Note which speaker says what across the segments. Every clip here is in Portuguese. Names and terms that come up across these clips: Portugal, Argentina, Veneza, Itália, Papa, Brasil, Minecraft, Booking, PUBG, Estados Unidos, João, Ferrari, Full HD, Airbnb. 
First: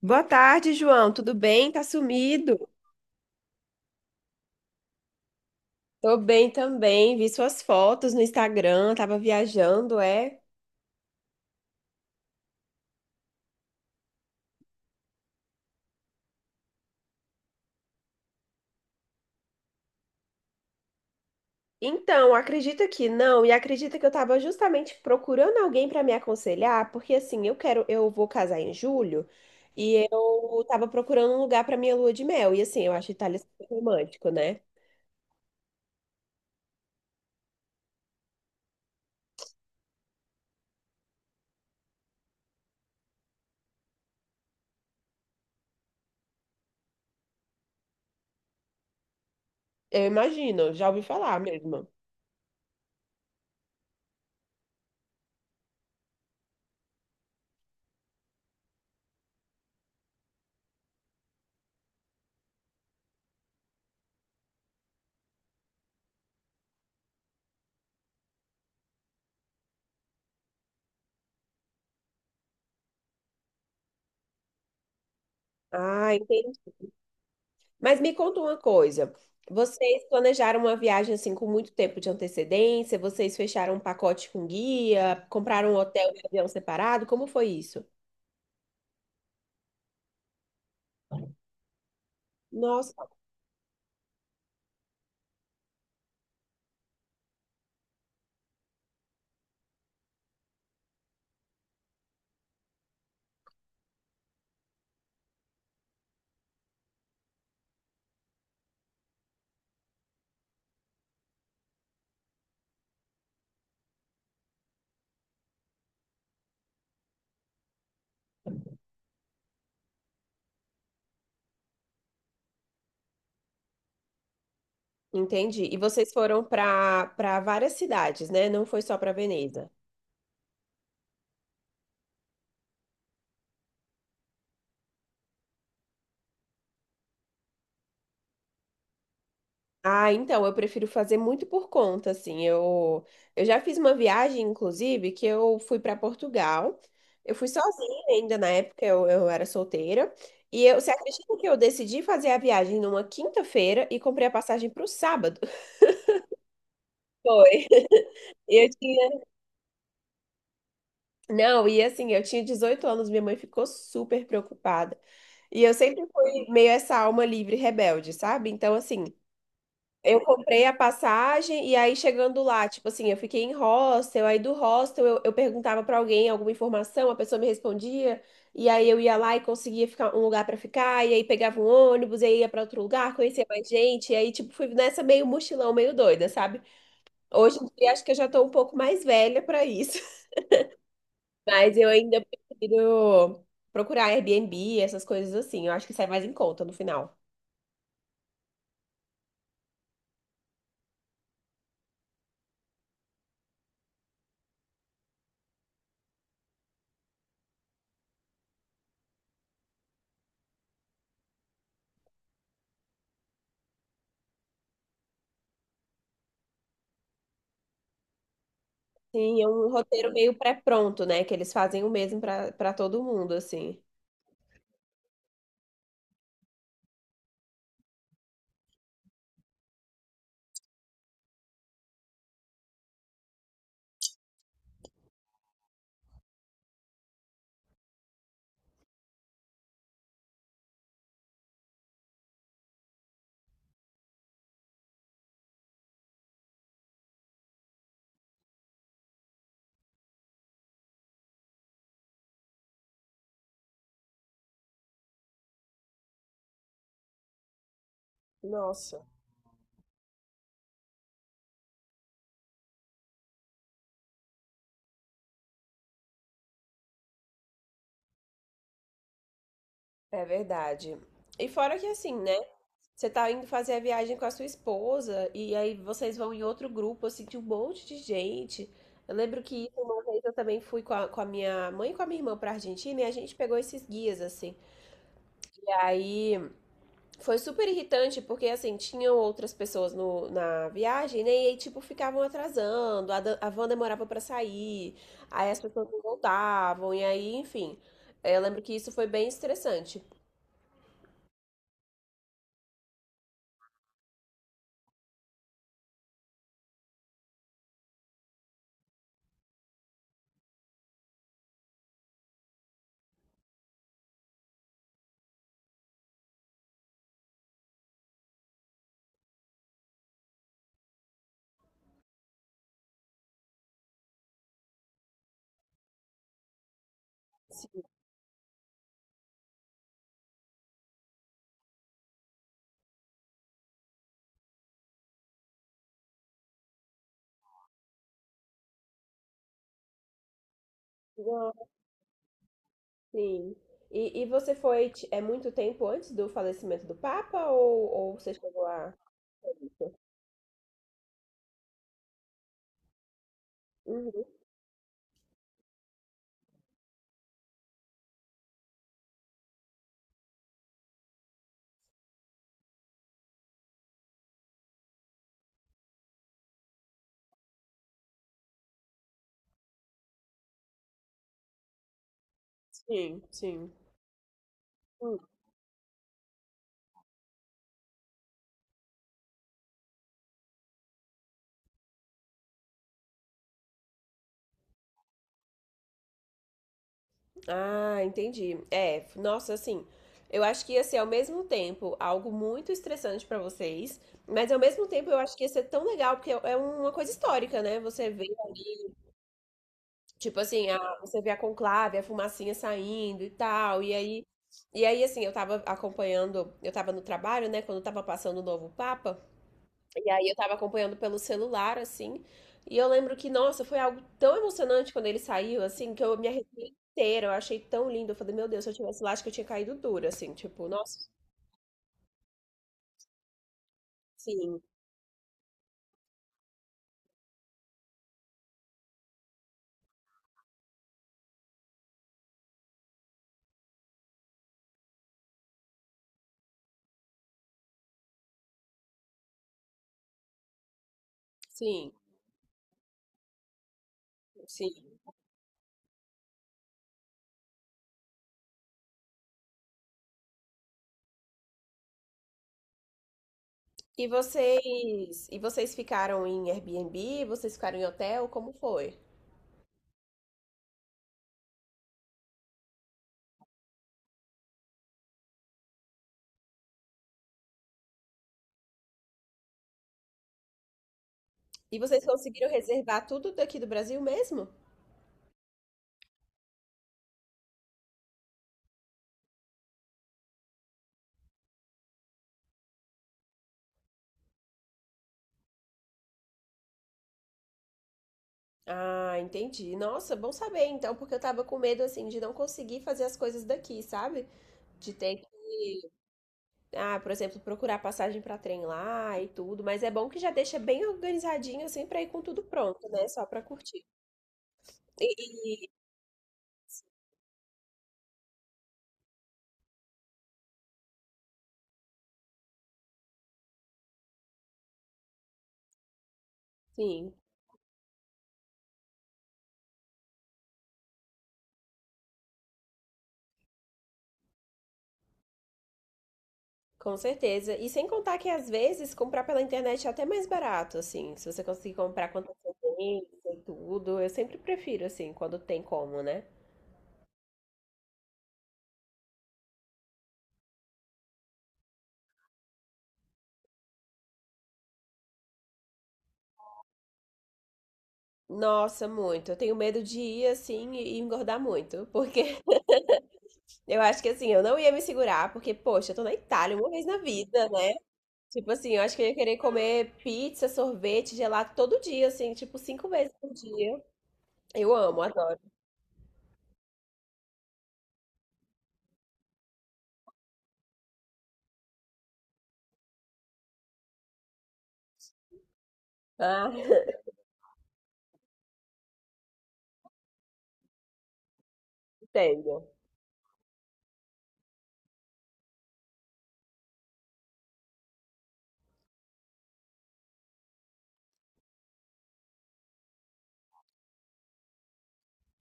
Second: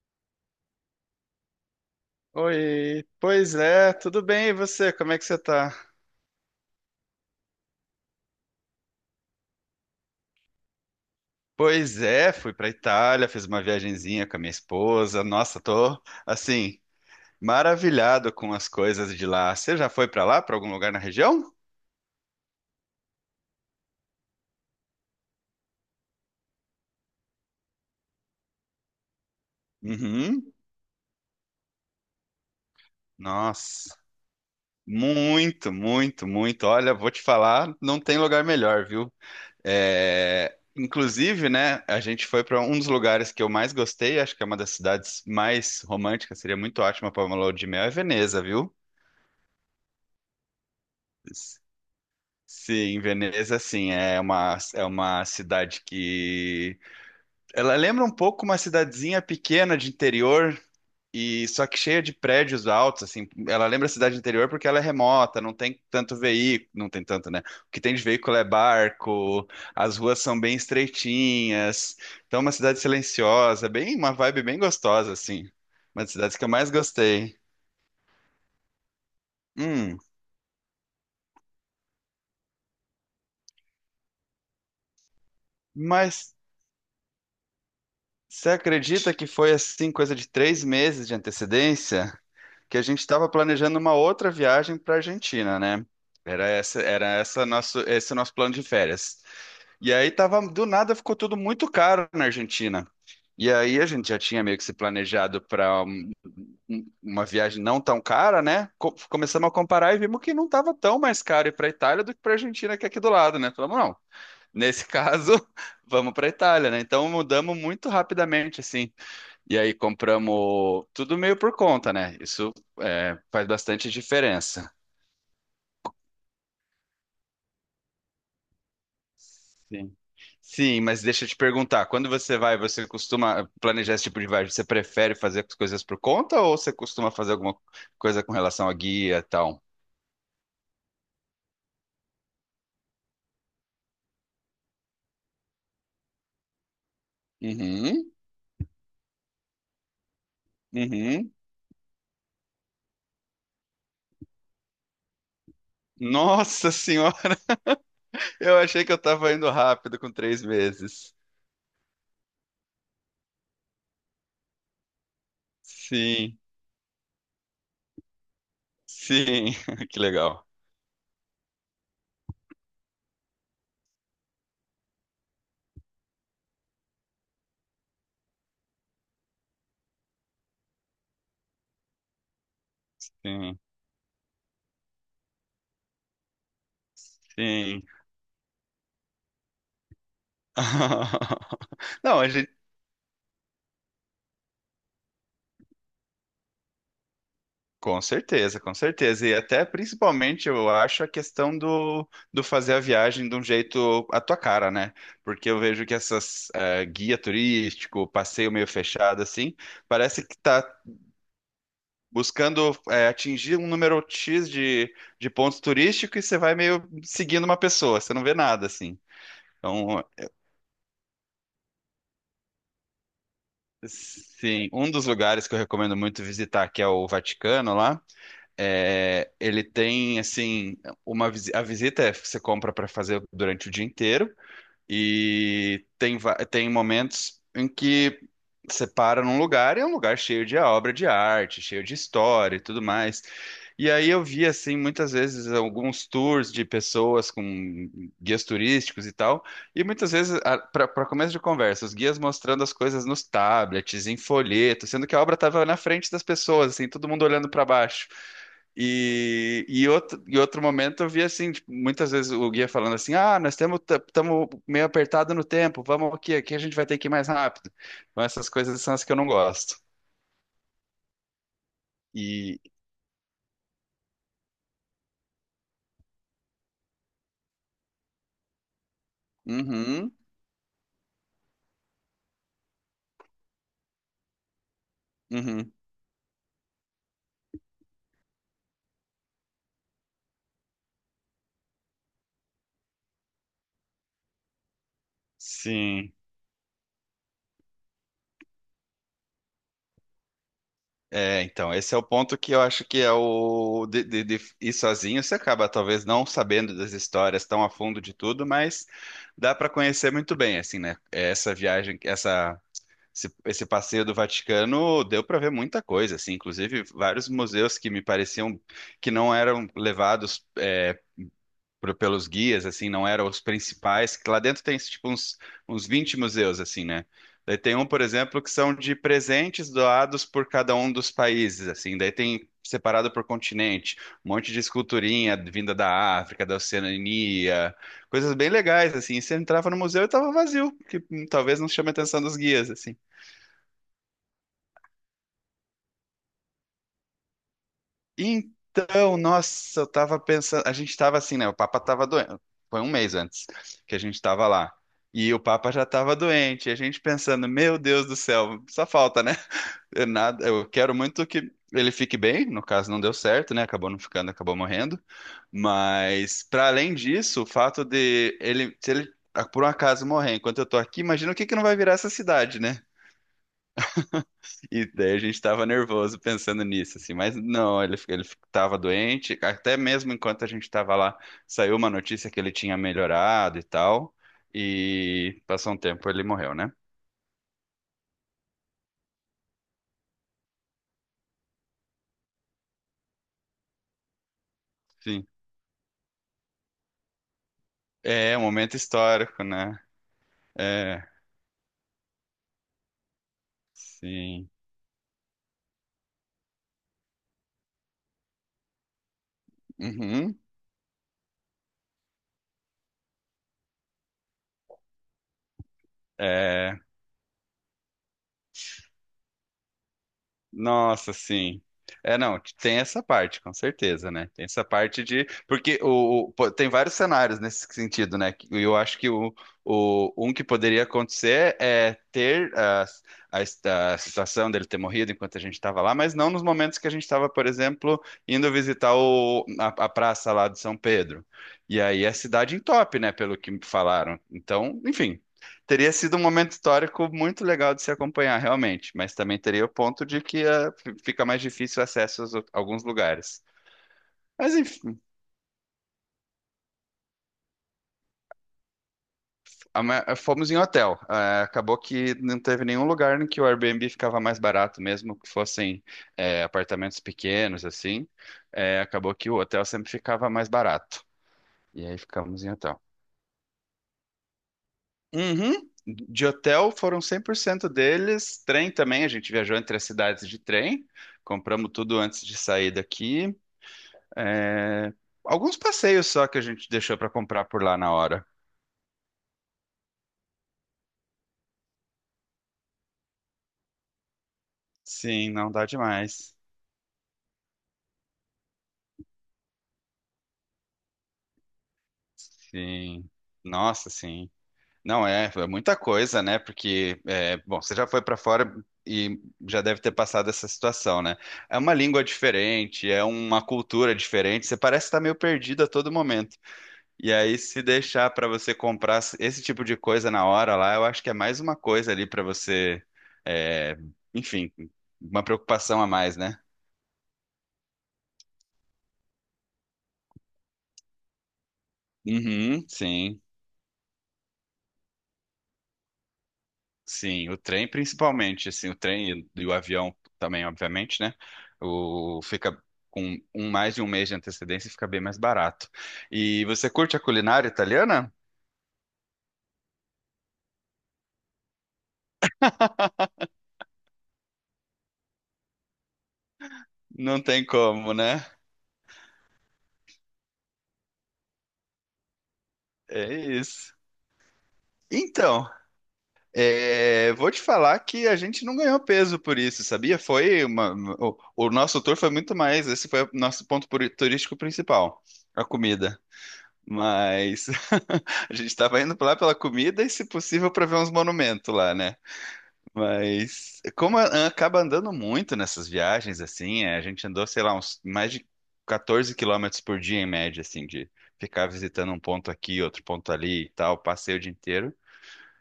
Speaker 1: Boa tarde, João. Tudo bem? Tá sumido?
Speaker 2: Oi, pois é, tudo bem, e você? Como é que você tá?
Speaker 1: Tô bem também. Vi suas fotos no Instagram, tava viajando, é?
Speaker 2: Pois é, fui pra Itália, fiz uma viagenzinha com a minha esposa. Nossa, tô assim, maravilhado com as coisas de lá. Você já foi pra lá, pra algum lugar na região?
Speaker 1: Então, acredita que não, e acredita que eu tava justamente procurando alguém pra me aconselhar, porque assim, eu quero, eu vou casar em julho e
Speaker 2: Uhum.
Speaker 1: eu tava procurando um lugar pra minha lua de mel. E assim, eu acho Itália super
Speaker 2: Nossa,
Speaker 1: romântico, né?
Speaker 2: muito, muito, muito. Olha, vou te falar, não tem lugar melhor, viu? É, inclusive, né, a gente foi para um dos lugares que eu mais gostei, acho que é uma das cidades mais românticas, seria muito ótima para uma lua de mel, é Veneza, viu?
Speaker 1: Eu imagino, já ouvi falar mesmo.
Speaker 2: Sim, Veneza, sim, é uma cidade que... Ela lembra um pouco uma cidadezinha pequena de interior, e só que cheia de prédios altos, assim. Ela lembra a cidade de interior porque ela é remota, não tem tanto veículo, não tem tanto, né? O que tem de veículo é barco, as ruas são bem estreitinhas, então é uma cidade silenciosa, bem uma vibe bem gostosa, assim. Uma das
Speaker 1: Ah,
Speaker 2: cidades que eu
Speaker 1: entendi.
Speaker 2: mais gostei.
Speaker 1: Mas me conta uma coisa.
Speaker 2: Hum,
Speaker 1: Vocês planejaram uma viagem assim com muito tempo de antecedência? Vocês fecharam um pacote com guia? Compraram um hotel e
Speaker 2: mas...
Speaker 1: avião separado? Como foi isso?
Speaker 2: Você acredita que foi assim, coisa de três meses de antecedência? Que a
Speaker 1: Nossa,
Speaker 2: gente estava planejando uma outra viagem para a Argentina, né? Esse nosso plano de férias. E aí tava, do nada ficou tudo muito caro na Argentina. E aí a gente já tinha meio que se planejado para uma viagem não tão cara, né? Começamos a comparar e vimos que não estava tão mais caro ir para a Itália do que para a Argentina, que é aqui do lado, né? Falamos, não, nesse caso, vamos para a Itália, né? Então mudamos muito rapidamente, assim. E aí compramos tudo meio por conta, né? Isso é, faz bastante diferença.
Speaker 1: entendi. E vocês foram para várias cidades, né? Não foi só para Veneza.
Speaker 2: Sim. Sim, mas deixa eu te perguntar, quando você vai, você costuma planejar esse tipo de viagem? Você prefere fazer as coisas por conta ou você costuma fazer alguma coisa com relação a guia e tal?
Speaker 1: Ah, então, eu prefiro fazer muito por conta, assim. Eu já fiz uma viagem, inclusive, que eu fui para Portugal. Eu fui sozinha
Speaker 2: Uhum,
Speaker 1: ainda na época, eu era solteira. E eu, você
Speaker 2: uhum.
Speaker 1: acredita que eu decidi fazer a viagem numa quinta-feira e comprei a passagem para o sábado?
Speaker 2: Nossa senhora,
Speaker 1: Foi.
Speaker 2: eu
Speaker 1: Eu
Speaker 2: achei que eu
Speaker 1: tinha.
Speaker 2: tava indo rápido com três meses.
Speaker 1: Não, e assim, eu tinha 18 anos, minha mãe ficou super preocupada. E eu sempre
Speaker 2: Sim,
Speaker 1: fui meio essa alma livre, rebelde, sabe? Então, assim.
Speaker 2: sim, que
Speaker 1: Eu
Speaker 2: legal.
Speaker 1: comprei a passagem e aí chegando lá, tipo assim, eu fiquei em hostel, aí do hostel eu perguntava pra alguém alguma informação, a pessoa me respondia, e aí eu ia lá e conseguia ficar um lugar pra ficar, e aí pegava um ônibus, e aí ia pra outro lugar, conhecia
Speaker 2: Sim,
Speaker 1: mais gente, e aí tipo fui nessa meio mochilão, meio doida, sabe? Hoje em
Speaker 2: sim.
Speaker 1: dia acho que eu já tô um pouco mais velha pra isso, mas eu
Speaker 2: Não,
Speaker 1: ainda
Speaker 2: a gente
Speaker 1: prefiro procurar Airbnb, essas coisas assim, eu acho que sai mais em conta no final.
Speaker 2: com certeza, com certeza. E até principalmente eu acho a questão do, do fazer a viagem de um jeito à tua cara, né? Porque eu vejo que essas guia turístico, passeio meio fechado, assim, parece que tá buscando atingir um número X de pontos turísticos e você vai meio seguindo uma pessoa, você não vê nada, assim.
Speaker 1: Sim, é um
Speaker 2: Então,
Speaker 1: roteiro meio pré-pronto, né? Que eles fazem o mesmo pra para todo mundo, assim.
Speaker 2: sim, um dos lugares que eu recomendo muito visitar, que é o Vaticano lá. É, ele tem assim a visita é que você compra para fazer durante o dia inteiro e tem momentos em que você para num lugar e é um lugar cheio de obra de arte, cheio de história e tudo mais. E aí eu vi assim muitas vezes alguns tours de pessoas com guias turísticos e tal, e muitas vezes para começo de conversa, os guias mostrando as coisas nos tablets, em folheto, sendo que a obra estava na frente das pessoas, assim, todo mundo olhando para baixo.
Speaker 1: Nossa,
Speaker 2: E outro momento eu vi assim, tipo, muitas vezes o guia falando assim, ah, nós temos estamos meio apertado no tempo, vamos aqui, aqui a gente vai ter que ir mais rápido. Então essas coisas são as que eu não gosto.
Speaker 1: é verdade. E fora que assim, né?
Speaker 2: E
Speaker 1: Você tá indo fazer a viagem com a sua esposa e aí vocês vão em outro grupo, assim, de um monte de gente. Eu lembro que uma
Speaker 2: uhum,
Speaker 1: vez eu também fui com a minha mãe e com a minha irmã pra Argentina e a gente pegou esses guias, assim. E
Speaker 2: uhum,
Speaker 1: aí. Foi super irritante, porque assim, tinham outras pessoas no, na viagem, né? E aí, tipo, ficavam atrasando, a van demorava pra sair, aí as pessoas não
Speaker 2: sim.
Speaker 1: voltavam, e aí, enfim. Eu lembro que isso foi bem estressante.
Speaker 2: É, então, esse é o ponto que eu acho que é o de ir sozinho, você acaba talvez não sabendo das histórias tão a fundo de tudo, mas dá para conhecer muito bem, assim, né? É, essa viagem, essa, esse passeio do Vaticano deu para ver muita coisa, assim, inclusive vários museus que me pareciam que não eram levados pelos guias, assim, não eram os principais, que lá dentro tem tipo uns 20 museus, assim, né? Daí tem
Speaker 1: Sim.
Speaker 2: um, por exemplo, que são de presentes doados por cada um dos países, assim, daí tem separado por continente, um monte de esculturinha vinda da África, da Oceania, coisas bem legais, assim, e você entrava no museu e tava vazio, que talvez
Speaker 1: Nossa.
Speaker 2: não chame a atenção dos guias, assim.
Speaker 1: Sim. E você foi, é muito tempo antes do falecimento do Papa, ou você chegou a...
Speaker 2: Então, nossa, eu tava pensando, a gente tava assim, né? O Papa tava doente, foi um mês antes que a gente
Speaker 1: Uhum.
Speaker 2: tava lá. E o Papa já tava doente, e a gente pensando, meu Deus do céu, só falta, né? Eu, nada, eu quero muito que ele fique bem, no caso não deu certo, né? Acabou não ficando, acabou morrendo. Mas para além disso, o fato de ele, se ele ah, por um acaso morrer enquanto eu tô aqui, imagina o que que não vai virar essa cidade, né?
Speaker 1: Sim, sim.
Speaker 2: E daí a gente tava nervoso pensando nisso, assim, mas não, ele tava doente, até mesmo enquanto a gente tava lá, saiu uma notícia que ele tinha melhorado e tal, e passou um tempo ele morreu, né?
Speaker 1: Ah, entendi. É, nossa, assim, eu acho que ia ser ao mesmo tempo algo muito estressante pra vocês, mas ao mesmo tempo eu
Speaker 2: Sim.
Speaker 1: acho que ia ser tão legal, porque é uma coisa histórica, né? Você vê,
Speaker 2: É um momento histórico, né?
Speaker 1: tipo assim, a-
Speaker 2: É,
Speaker 1: você vê a conclave, a fumacinha saindo e tal,
Speaker 2: sim.
Speaker 1: e aí, assim, eu tava acompanhando, eu tava no trabalho, né, quando tava passando o novo Papa, e aí eu
Speaker 2: Uhum.
Speaker 1: tava acompanhando pelo celular, assim. E eu lembro que, nossa, foi algo tão emocionante quando ele saiu, assim, que eu me arrepiei
Speaker 2: É,
Speaker 1: inteira. Eu achei tão lindo. Eu falei, meu Deus, se eu tivesse lá, acho que eu tinha caído dura, assim, tipo, nossa.
Speaker 2: nossa, sim. É, não, tem essa parte, com certeza, né? Tem
Speaker 1: Sim,
Speaker 2: essa parte de. Porque pô, tem vários cenários nesse sentido, né? E eu acho que um que poderia acontecer é ter a situação dele ter morrido enquanto a gente estava lá, mas não nos momentos que a gente estava, por exemplo, indo visitar a praça lá de São Pedro. E
Speaker 1: sim,
Speaker 2: aí a cidade entope, né? Pelo que me falaram.
Speaker 1: sim.
Speaker 2: Então, enfim. Teria sido um momento histórico muito legal de se acompanhar, realmente, mas também teria o ponto de que fica mais difícil o acesso a alguns lugares. Mas enfim,
Speaker 1: E vocês ficaram em Airbnb? Vocês ficaram em hotel? Como foi?
Speaker 2: fomos em hotel. Acabou que não teve nenhum lugar em que o Airbnb ficava mais barato, mesmo que fossem apartamentos pequenos, assim. Acabou que o hotel sempre ficava mais barato.
Speaker 1: E
Speaker 2: E aí
Speaker 1: vocês
Speaker 2: ficamos
Speaker 1: conseguiram
Speaker 2: em hotel.
Speaker 1: reservar tudo daqui do Brasil mesmo?
Speaker 2: Uhum. De hotel foram 100% deles. Trem também, a gente viajou entre as cidades de trem. Compramos tudo antes de sair daqui. É, alguns passeios só que a gente deixou pra comprar por lá na hora.
Speaker 1: Ah, entendi. Nossa, bom saber então, porque eu tava com medo assim de não conseguir fazer as coisas daqui, sabe? De ter que
Speaker 2: Sim, não dá demais.
Speaker 1: Ah, por exemplo, procurar passagem para trem lá e tudo, mas é bom que já deixa bem organizadinho assim para ir com tudo pronto, né?
Speaker 2: Sim.
Speaker 1: Só para curtir.
Speaker 2: Nossa, sim.
Speaker 1: E-
Speaker 2: Não é, é
Speaker 1: e-
Speaker 2: muita coisa, né? Porque, é, bom, você já foi pra fora e já deve ter passado essa situação, né? É uma língua diferente, é uma cultura diferente, você parece estar meio perdido a todo momento. E
Speaker 1: sim,
Speaker 2: aí, se deixar pra você comprar esse tipo de coisa na hora lá, eu acho que é mais uma coisa ali pra você, é, enfim, uma preocupação a mais, né?
Speaker 1: com certeza. E sem contar que às vezes comprar pela internet é até mais barato, assim, se você conseguir comprar com
Speaker 2: Uhum, sim,
Speaker 1: antecedência e tudo, eu sempre prefiro assim, quando tem como, né?
Speaker 2: sim, o trem principalmente, assim, o trem e o avião também, obviamente, né? O fica com um, mais de um mês de antecedência e fica bem mais barato. E você curte a culinária italiana?
Speaker 1: Nossa, muito. Eu tenho medo de ir assim e engordar muito, porque eu acho que assim, eu não ia me segurar, porque poxa, eu tô na Itália uma vez na
Speaker 2: Não tem
Speaker 1: vida, né?
Speaker 2: como, né?
Speaker 1: Tipo assim, eu acho que eu ia querer comer pizza, sorvete, gelato todo dia, assim, tipo cinco vezes
Speaker 2: É
Speaker 1: por
Speaker 2: isso.
Speaker 1: dia. Eu amo, adoro.
Speaker 2: Então, é, vou te falar que a gente não ganhou peso por isso, sabia? Foi uma, o nosso tour foi muito mais, esse foi o nosso ponto turístico principal, a comida.
Speaker 1: Ah,
Speaker 2: Mas a gente estava indo lá pela comida e, se possível, para ver uns monumentos lá, né?
Speaker 1: entendo.
Speaker 2: Mas como acaba andando muito nessas viagens, assim, é, a gente andou, sei lá, uns mais de 14 quilômetros por dia em média, assim, de ficar visitando um ponto aqui, outro ponto ali e tal, passei o dia inteiro.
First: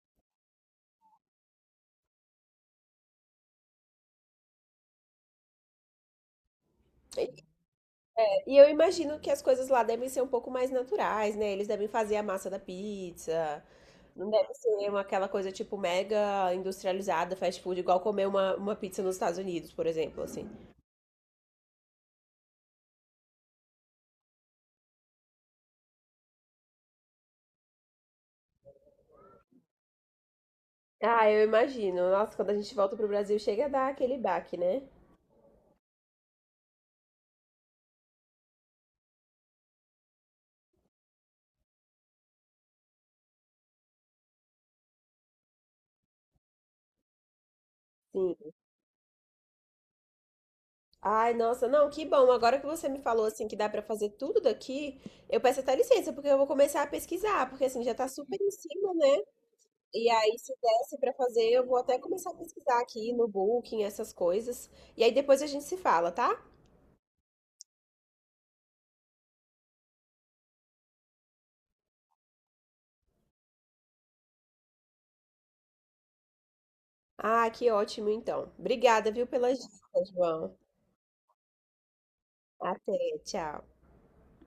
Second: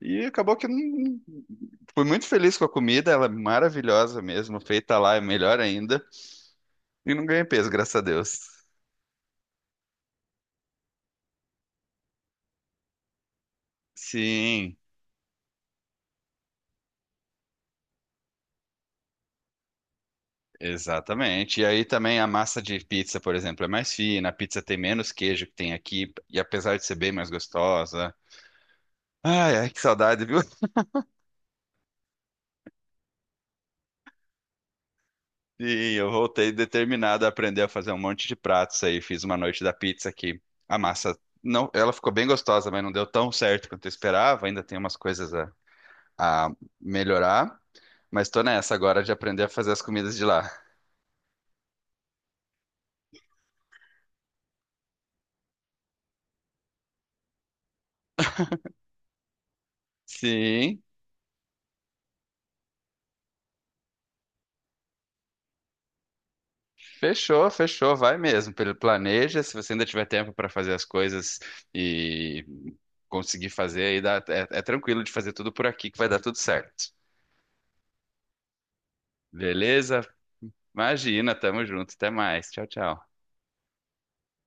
Speaker 2: E acabou que eu não... fui muito feliz com a comida, ela é maravilhosa mesmo, feita lá é melhor ainda. E não ganhei peso, graças a Deus.
Speaker 1: E eu imagino que as coisas lá devem ser um pouco mais naturais, né? Eles devem fazer a massa da pizza. Não deve ser
Speaker 2: Sim.
Speaker 1: uma, aquela coisa tipo mega industrializada, fast food, igual comer uma pizza nos Estados Unidos, por exemplo, assim.
Speaker 2: Exatamente. E aí também a massa de pizza, por exemplo, é mais fina, a pizza tem menos queijo que tem aqui, e apesar de ser bem mais gostosa. Ai, ai, que saudade, viu?
Speaker 1: Ah, eu imagino. Nossa, quando a gente volta pro Brasil, chega a dar aquele baque, né?
Speaker 2: E eu voltei determinado a aprender a fazer um monte de pratos aí. Fiz uma noite da pizza que a massa não, ela ficou bem gostosa, mas não deu tão certo quanto eu esperava. Ainda tem umas coisas a melhorar, mas tô
Speaker 1: Sim.
Speaker 2: nessa agora de aprender a fazer as comidas de lá.
Speaker 1: Ai, nossa, não, que bom. Agora que você me falou assim que dá pra fazer tudo daqui, eu peço até licença, porque eu vou começar a pesquisar, porque assim já tá super em cima, né? E aí se
Speaker 2: Sim,
Speaker 1: desse pra fazer, eu vou até começar a pesquisar aqui no Booking, essas coisas. E aí depois a gente se fala, tá?
Speaker 2: fechou, fechou, vai mesmo. Pelo- planeja, se você ainda tiver tempo para fazer as coisas e conseguir fazer, aí dá, é, é tranquilo de fazer tudo por aqui que vai dar tudo certo.
Speaker 1: Ah, que ótimo então. Obrigada, viu, pelas
Speaker 2: Beleza?
Speaker 1: dicas, João.
Speaker 2: Imagina, tamo junto, até mais. Tchau, tchau.
Speaker 1: Até, tchau.